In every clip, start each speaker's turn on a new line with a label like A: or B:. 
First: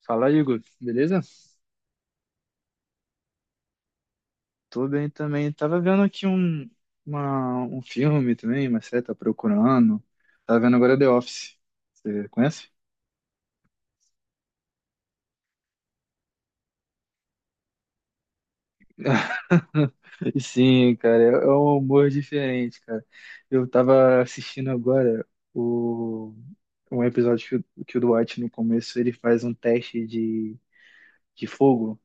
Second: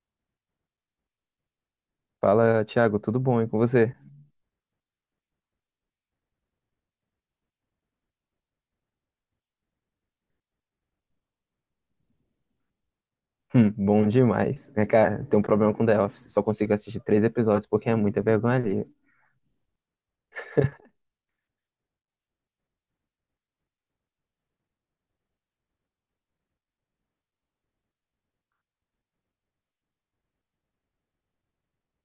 A: Fala, Igor, beleza?
B: Fala, Thiago, tudo bom? E com você?
A: Tô bem também. Tava vendo aqui um filme também, mas você tá procurando. Tava vendo agora The Office. Você conhece?
B: Bom demais. É, cara, tem um problema com The Office. Só consigo assistir três episódios porque é muita vergonha ali.
A: E sim, cara, é um humor diferente, cara. Eu tava assistindo agora o, um episódio que, que o Dwight, no começo, ele faz um teste de fogo.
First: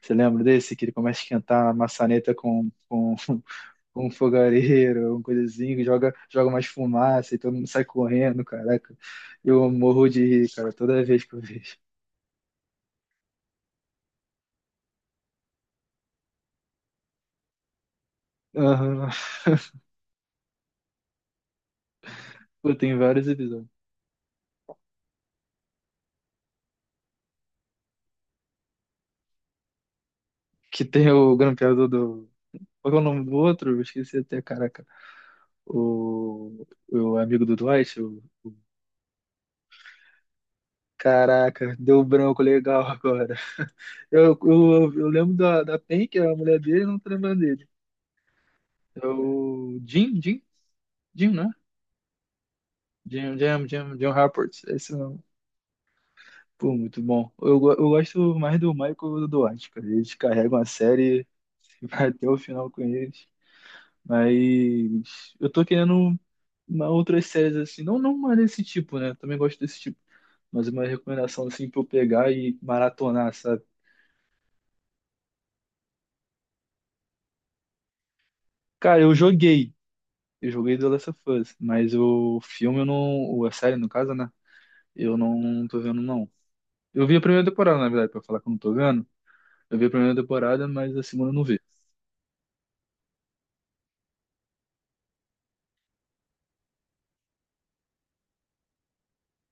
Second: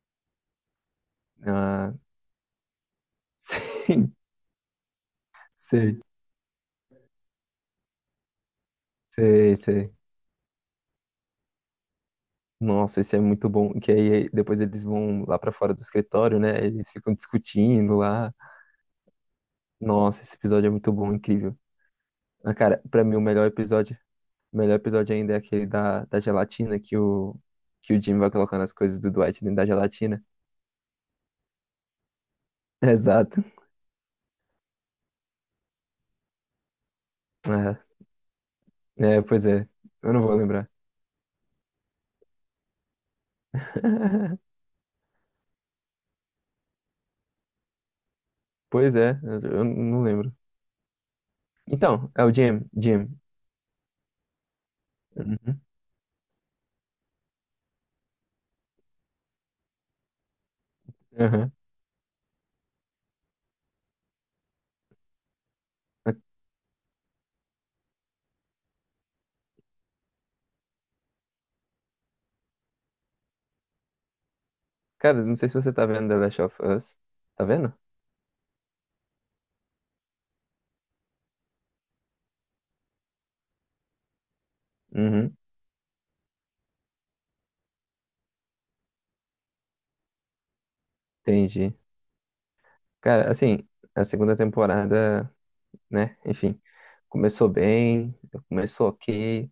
A: Você lembra desse? Que ele começa a esquentar a
B: Ah,
A: maçaneta com um
B: sim,
A: fogareiro, uma coisa assim, que
B: sei,
A: joga, joga mais fumaça e todo mundo sai correndo, caraca.
B: sei,
A: Eu
B: sei.
A: morro de rir, cara, toda vez que eu vejo.
B: Nossa, isso é muito bom. Que aí depois eles vão lá pra fora do escritório, né? Eles ficam discutindo lá.
A: Aham.
B: Nossa, esse episódio é muito bom, incrível. Ah,
A: Pô,
B: cara,
A: tem
B: pra mim
A: vários episódios.
B: o melhor episódio ainda é aquele da gelatina que o Jim vai colocando as coisas do Dwight dentro da gelatina.
A: Que tem o grampeador do. Qual que é o nome do
B: Exato.
A: outro? Eu esqueci até, caraca. O, o amigo do
B: Ah,
A: Dwight.
B: é, pois é. Eu não vou lembrar.
A: Caraca, deu um branco legal agora. Eu, eu, eu lembro da Pen, que é a mulher dele, não tô lembrando dele.
B: Pois
A: É
B: é, eu
A: o
B: não
A: Jim,
B: lembro.
A: Jim, Jim, né?
B: Então, é o Jim, Jim.
A: Jim Rapport, esse.
B: Uhum,
A: Pô, muito bom. Eu gosto mais do Michael do Duarte, cara. Eles carregam a série
B: aham.
A: e vai até o final com eles. Mas eu tô
B: Ah,
A: querendo uma outras séries assim, não, não uma desse tipo, né? Também gosto desse tipo. Mas uma recomendação assim pra eu pegar e maratonar, sabe?
B: cara, não sei se você tá vendo The Last of Us. Tá vendo?
A: Cara, eu joguei. Eu joguei The Last of Us, mas o filme eu não. Ou a série, no caso, né? Eu
B: Uhum,
A: não tô vendo, não. Eu vi a primeira temporada, na verdade, pra falar que eu não tô vendo. Eu vi a primeira temporada, mas a segunda eu não vi.
B: entendi. Cara, assim, a segunda temporada, né? Enfim, começou bem, começou ok,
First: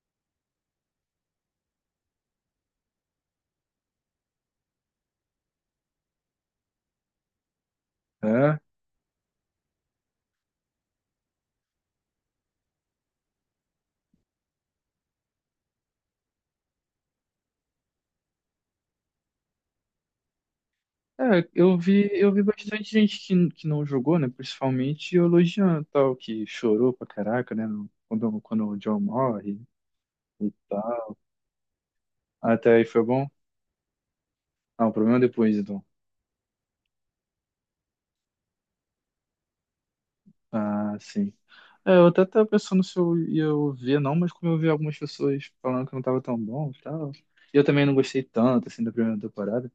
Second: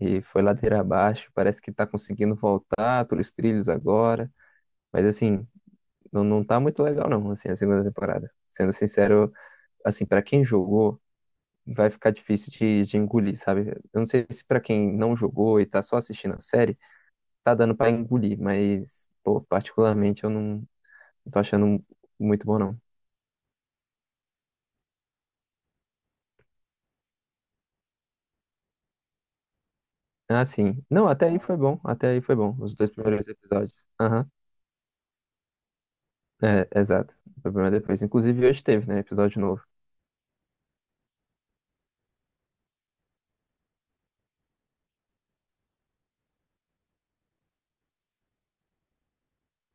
B: e foi ladeira abaixo. Parece que tá conseguindo voltar pelos trilhos agora. Mas, assim, não, não tá muito legal, não, assim, a segunda temporada.
A: É?
B: Sendo sincero, assim, pra quem jogou. Vai ficar difícil de engolir, sabe? Eu não sei se pra quem não jogou e tá só assistindo a série, tá dando pra engolir, mas, pô, particularmente eu não tô
A: É, eu
B: achando
A: vi, eu vi
B: muito bom, não.
A: bastante gente que não jogou, né? Principalmente elogiando tal, que chorou pra caraca, né? Quando o John morre
B: Ah,
A: e
B: sim. Não,
A: tal.
B: até aí foi bom, até aí foi bom,
A: Até
B: os
A: aí
B: dois
A: foi bom?
B: primeiros episódios. Aham,
A: Ah, o problema é depois, então.
B: é, exato. O problema é depois. Inclusive hoje teve, né, episódio novo.
A: Ah, sim. É, eu até tava pensando se eu ia ver, não, mas como eu vi algumas pessoas falando que não tava tão bom e tal. E eu também não gostei tanto, assim, da primeira temporada.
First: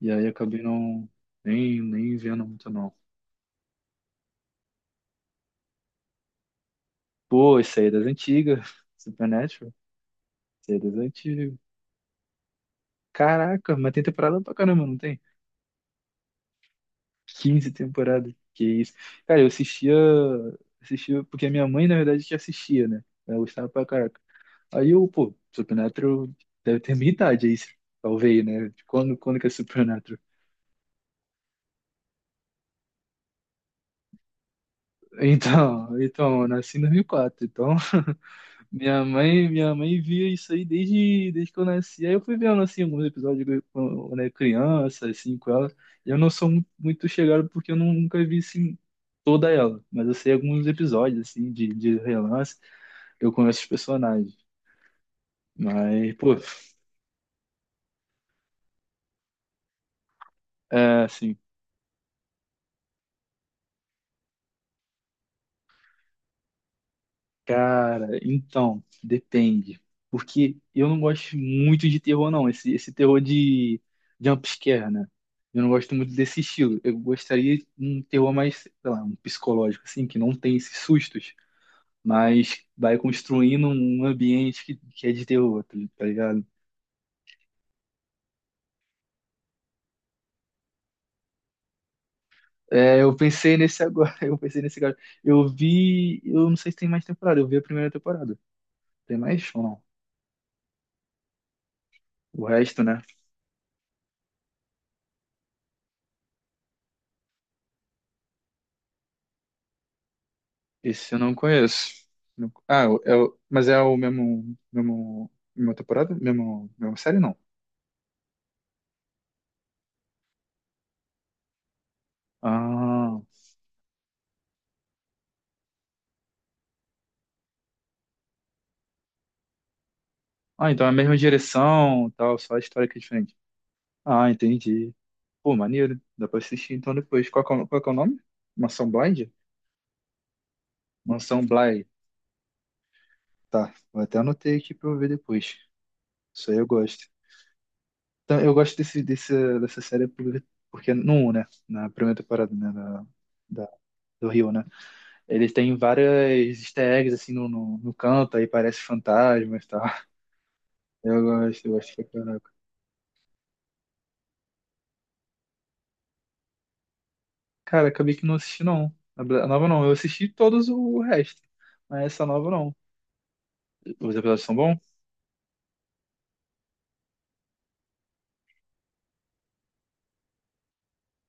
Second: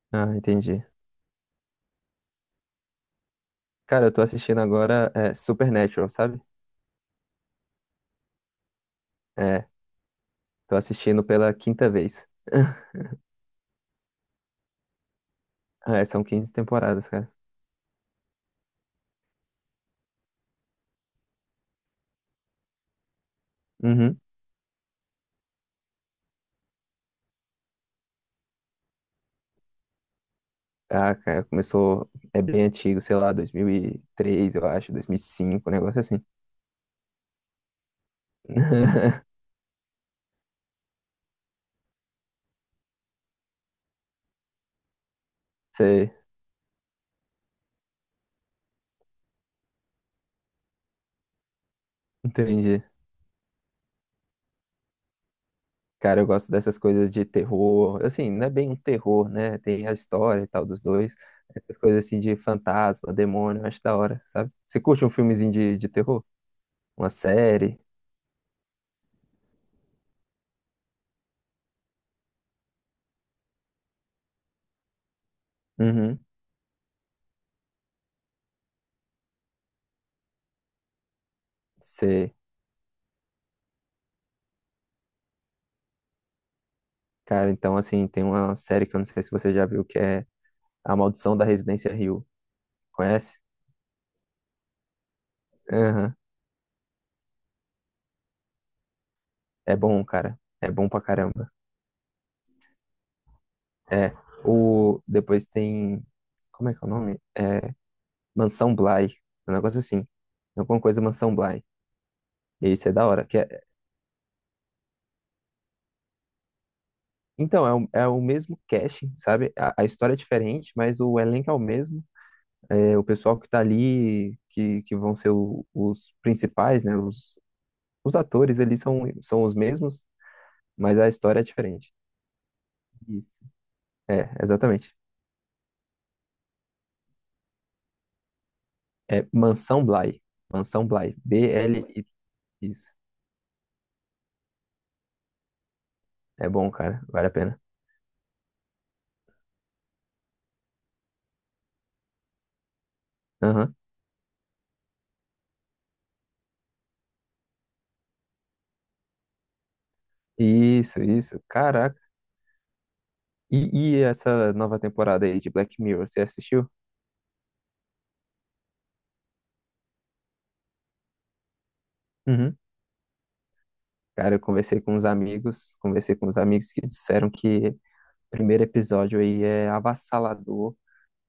A: E aí
B: Ah,
A: acabei
B: entendi.
A: não, nem vendo muito, não.
B: Cara, eu tô assistindo agora é, Supernatural, sabe?
A: Pô, isso aí é das antigas.
B: É,
A: Supernatural. Isso
B: tô
A: aí é das
B: assistindo pela
A: antigas.
B: quinta vez.
A: Caraca, mas tem temporada pra caramba, não tem?
B: É, são 15 temporadas, cara.
A: 15 temporadas. Que isso. Cara, eu assistia, assistia, porque a minha mãe, na verdade, que assistia, né? Ela gostava pra caraca.
B: Uhum.
A: Aí eu, pô, Supernatural deve ter minha idade aí, talvez, né? Quando que é Supernatural?
B: Ah, cara, começou. É bem antigo, sei lá, 2003 eu acho, 2005, um
A: Então,
B: negócio assim.
A: então, eu nasci em 2004, então Minha mãe, minha mãe via isso aí desde que eu nasci. Aí eu fui vendo assim alguns episódios quando eu era criança, assim, com ela.
B: Sei,
A: Eu não sou muito chegado porque eu nunca vi assim toda ela, mas eu sei alguns episódios assim de, relance,
B: entendi.
A: eu conheço os personagens. Mas,
B: Cara, eu
A: pô,
B: gosto dessas coisas de terror. Assim, não é bem um terror, né? Tem a história e tal dos
A: é
B: dois.
A: assim.
B: Essas coisas assim de fantasma, demônio, eu acho da hora, sabe? Você curte um filmezinho de terror? Uma série?
A: Cara, então, depende. Porque eu não gosto muito de terror, não. Esse terror de jumpscare, né? Eu não gosto muito
B: Uhum.
A: desse estilo. Eu gostaria de um terror mais, sei lá, um psicológico, assim, que não tem esses sustos,
B: Sei.
A: mas vai construindo um ambiente que é de terror, tá ligado?
B: Cara, então, assim, tem uma série que eu não sei se você já viu, que é A Maldição da Residência Hill.
A: É, eu
B: Conhece?
A: pensei nesse agora, eu pensei nesse agora. Eu
B: Aham.
A: vi, eu não sei se tem mais temporada, eu vi a primeira temporada. Tem mais ou
B: É
A: não?
B: bom, cara. É bom pra caramba.
A: O resto, né?
B: É, o, depois tem. Como é que é o nome? É, Mansão Bly. Um negócio assim. Alguma coisa
A: Esse eu não
B: Mansão Bly.
A: conheço.
B: E
A: Ah,
B: isso é da hora. Que é-
A: mas é o mesmo, mesmo, mesma temporada? Mesmo, mesma série, não.
B: então, é o mesmo casting, sabe? A história é diferente, mas o elenco é o mesmo. É, o
A: Ah,
B: pessoal que tá ali, que vão ser os principais, né? Os atores ali são os mesmos,
A: ah, então é a
B: mas a
A: mesma
B: história é diferente.
A: direção, tal, só a história que é
B: Isso.
A: diferente.
B: É,
A: Ah, entendi.
B: exatamente.
A: Pô, maneiro. Dá pra assistir então depois. Qual que é o nome? Mansão
B: É
A: Blind?
B: Mansão Bly. Mansão Bly.
A: Mansão Blind.
B: Bly. Isso.
A: Tá, vou até anotei aqui pra eu ver depois.
B: É
A: Isso aí eu
B: bom, cara.
A: gosto.
B: Vale a pena.
A: Então, eu gosto dessa série porque no um, né? Na primeira temporada, né? Da, da-
B: Aham.
A: do Rio, né? Eles têm várias easter eggs assim no canto, aí parece fantasmas e tal.
B: Isso,
A: Eu
B: isso.
A: gosto, eu gosto
B: Caraca.
A: pra caraca.
B: E essa nova temporada aí de Black Mirror, você assistiu?
A: Cara, acabei que não assisti não. A nova não, eu assisti todos o resto. Mas essa nova
B: Uhum.
A: não. Os
B: Cara, eu
A: episódios são
B: conversei com
A: bons?
B: uns amigos, conversei com uns amigos que disseram que o primeiro episódio aí é avassalador,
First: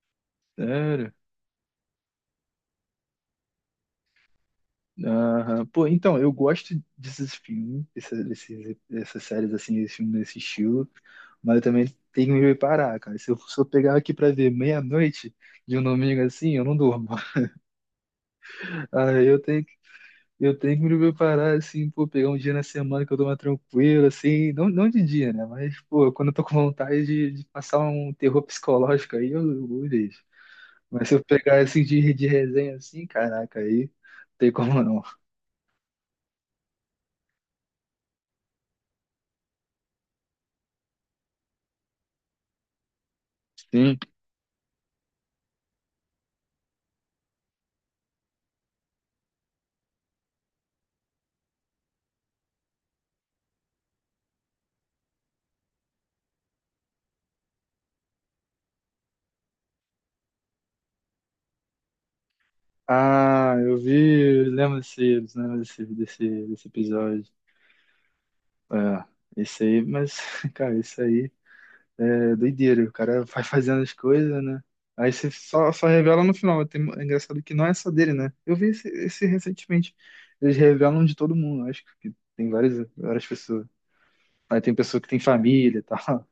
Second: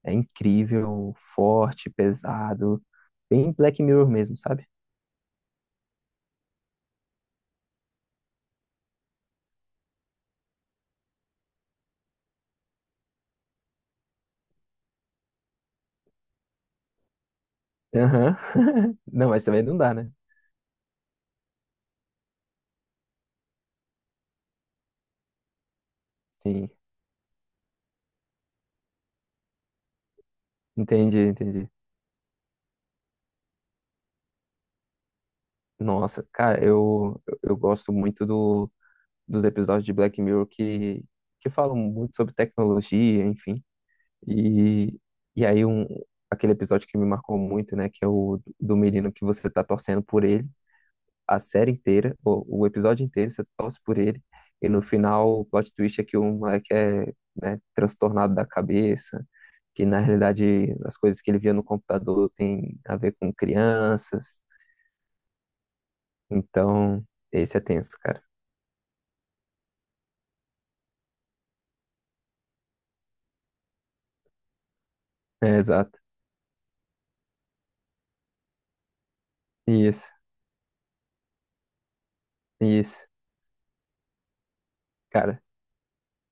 B: é
A: Sério?
B: incrível, forte, pesado, bem Black Mirror mesmo, sabe?
A: Aham. Pô, então, eu gosto desses filmes, desses, dessas séries assim, esse filme desse estilo, mas eu também tenho que me preparar, cara. Se eu pegar aqui pra ver meia-noite de um domingo assim, eu não durmo.
B: Aham.
A: Aí
B: Não,
A: eu
B: mas também
A: tenho
B: não dá, né?
A: Eu tenho que me preparar, assim, pô, pegar um dia na semana que eu tô mais tranquilo assim, não, não de dia, né? Mas, pô, quando eu tô com
B: Sim,
A: vontade de, passar um terror psicológico aí, eu deixo. Mas se
B: entendi,
A: eu pegar,
B: entendi.
A: assim, de resenha, assim, caraca, aí não tem como não.
B: Nossa, cara, eu gosto muito dos episódios de Black Mirror que falam muito sobre tecnologia, enfim.
A: Sim.
B: E, e aí um, aquele episódio que me marcou muito, né, que é o do menino que você tá torcendo por ele a série inteira, o episódio inteiro você torce por ele, e no final o plot twist é que o moleque é, né, transtornado da cabeça, que na realidade as coisas que ele via no computador tem a ver com
A: Ah,
B: crianças.
A: eu lembro desse
B: Então,
A: episódio.
B: esse é tenso, cara.
A: É, esse aí, mas, cara, isso aí é doideira, o cara vai fazendo as coisas, né? Aí você
B: É,
A: só
B: exato.
A: revela no final. É engraçado que não é só dele, né? Eu vi esse recentemente.
B: Isso,
A: Eles revelam de todo mundo, acho que tem várias,
B: isso,
A: várias pessoas. Aí tem pessoa que tem
B: cara.
A: família e tal.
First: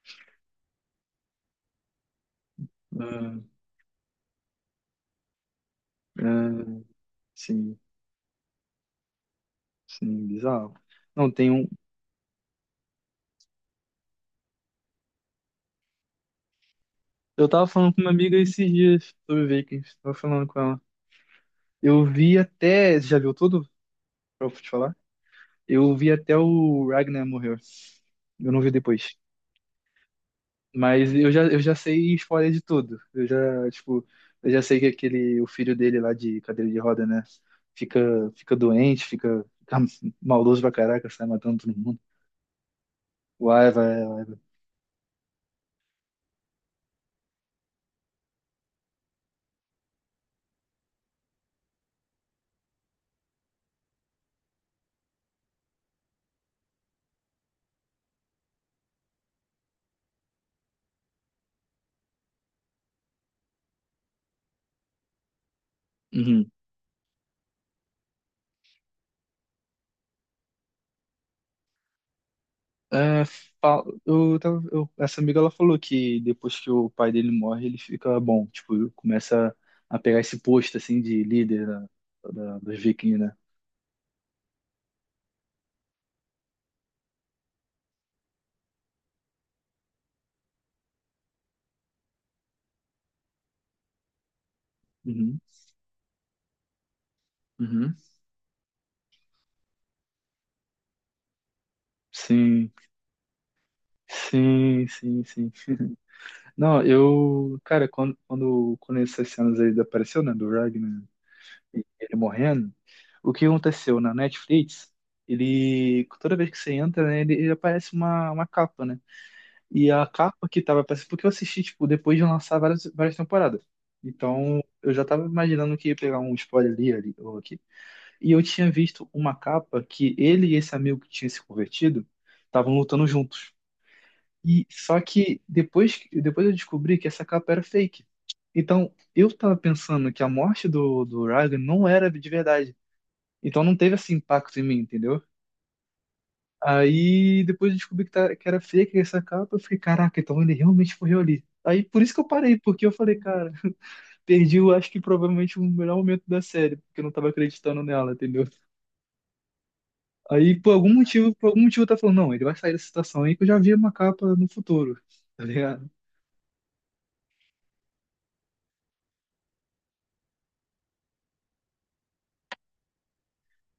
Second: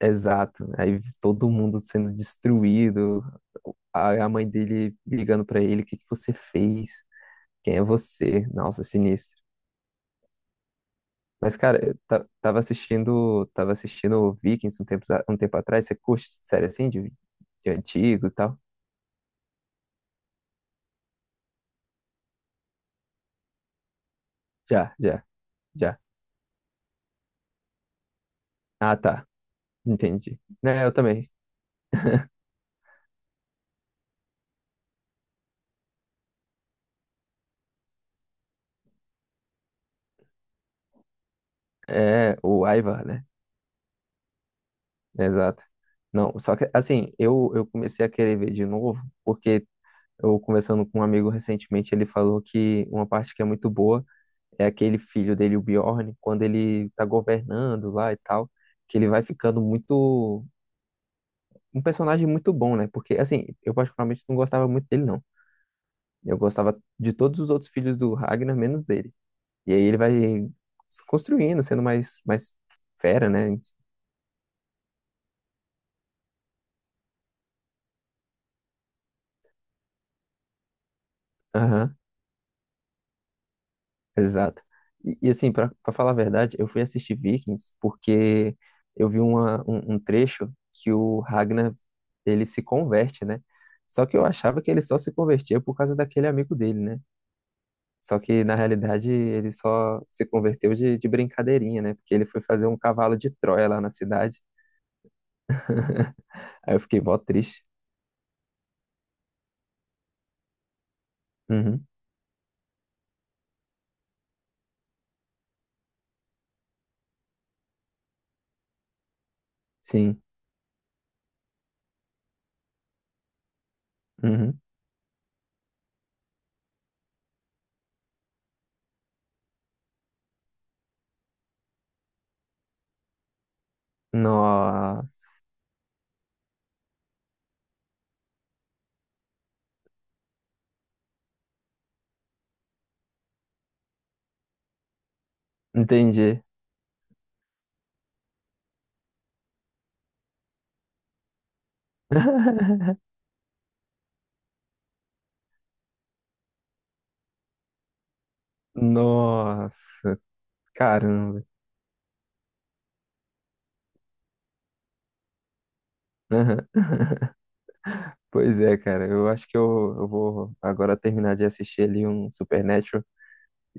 B: Exato. Aí todo mundo sendo destruído,
A: Ah,
B: a mãe dele ligando pra ele, o que que você
A: ah,
B: fez?
A: sim,
B: Quem é você? Nossa, sinistro.
A: sim, bizarro. Não, tem
B: Mas,
A: um.
B: cara, eu tava assistindo, tava assistindo Vikings um tempo atrás. Você curte série assim, de,
A: Eu tava
B: de
A: falando com uma
B: antigo e
A: amiga
B: tal?
A: esses dias sobre Vikings. Tava falando com ela. Eu vi até. Você já viu tudo? Pra eu te
B: Já,
A: falar?
B: já,
A: Eu
B: já.
A: vi até o Ragnar morrer. Eu não vi
B: Ah,
A: depois.
B: tá. Entendi. Né, eu
A: Mas
B: também.
A: eu já sei spoiler de tudo. Eu já, tipo, eu já sei que aquele, o filho dele lá de cadeira de roda, né? Fica, fica doente, fica maldoso pra caraca, sai matando todo mundo.
B: É, o Ivar, né?
A: Uai, vai, vai. Vai.
B: Exato. Não, só que, assim, eu comecei a querer ver de novo, porque eu, conversando com um amigo recentemente, ele falou que uma parte que é muito boa é aquele filho dele, o Bjorn, quando ele tá governando lá e tal, que ele vai ficando muito. Um personagem muito bom, né? Porque, assim, eu particularmente não gostava muito dele, não. Eu
A: Uhum.
B: gostava de todos os outros filhos do Ragnar, menos dele. E aí ele vai se construindo, sendo mais, mais
A: É,
B: fera, né?
A: essa amiga ela falou que depois que o pai dele morre, ele fica bom, tipo, começa a pegar esse posto assim de líder da,
B: Aham,
A: dos vikings, né?
B: exato. E, assim, pra falar a verdade, eu fui assistir Vikings porque eu vi um trecho que o Ragnar ele se converte, né? Só que eu achava que ele só se
A: Uhum.
B: convertia por causa daquele amigo dele, né?
A: Uhum.
B: Só que na realidade ele só se converteu de brincadeirinha, né? Porque ele foi fazer
A: Sim,
B: um cavalo de Troia lá na cidade.
A: sim, sim, sim.
B: Aí eu
A: Não,
B: fiquei mó
A: eu,
B: triste.
A: cara, quando essas cenas aí apareceu, né, do Ragnar e
B: Uhum,
A: ele morrendo, o que aconteceu na Netflix, ele, toda vez que você entra, né, ele aparece uma capa, né, e a
B: sim.
A: capa que tava aparecendo, porque eu assisti, tipo, depois de lançar várias, várias temporadas, então
B: Uhum.
A: eu já tava imaginando que ia pegar um spoiler ali ou aqui, e eu tinha visto uma capa que ele e esse amigo que tinha se convertido estavam lutando juntos. E só
B: Nossa,
A: que depois, depois eu descobri que essa capa era fake. Então, eu tava pensando que a morte do, Ryan não era de verdade. Então não teve esse impacto em mim, entendeu?
B: entendi.
A: Aí depois eu descobri que era fake essa capa, eu fiquei, caraca, então ele realmente morreu ali. Aí por isso que eu parei, porque eu falei, cara, perdi, eu acho que provavelmente o melhor momento da série, porque eu não tava acreditando nela, entendeu?
B: Nossa,
A: Aí por algum motivo,
B: caramba.
A: por algum motivo tá falando, não, ele vai sair dessa situação aí que eu já vi uma capa no futuro, tá ligado?
B: Aham. Pois é, cara. Eu acho que eu vou agora terminar de assistir ali um Supernatural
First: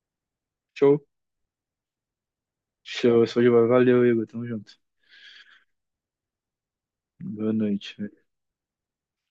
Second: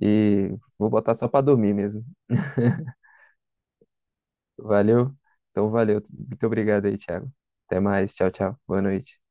B: e vou
A: Show.
B: botar só pra dormir mesmo.
A: Show, show de bola. Valeu, Igor. Tamo junto.
B: Valeu? Então, valeu. Muito obrigado aí, Thiago.
A: Boa
B: Até
A: noite.
B: mais. Tchau, tchau. Boa noite.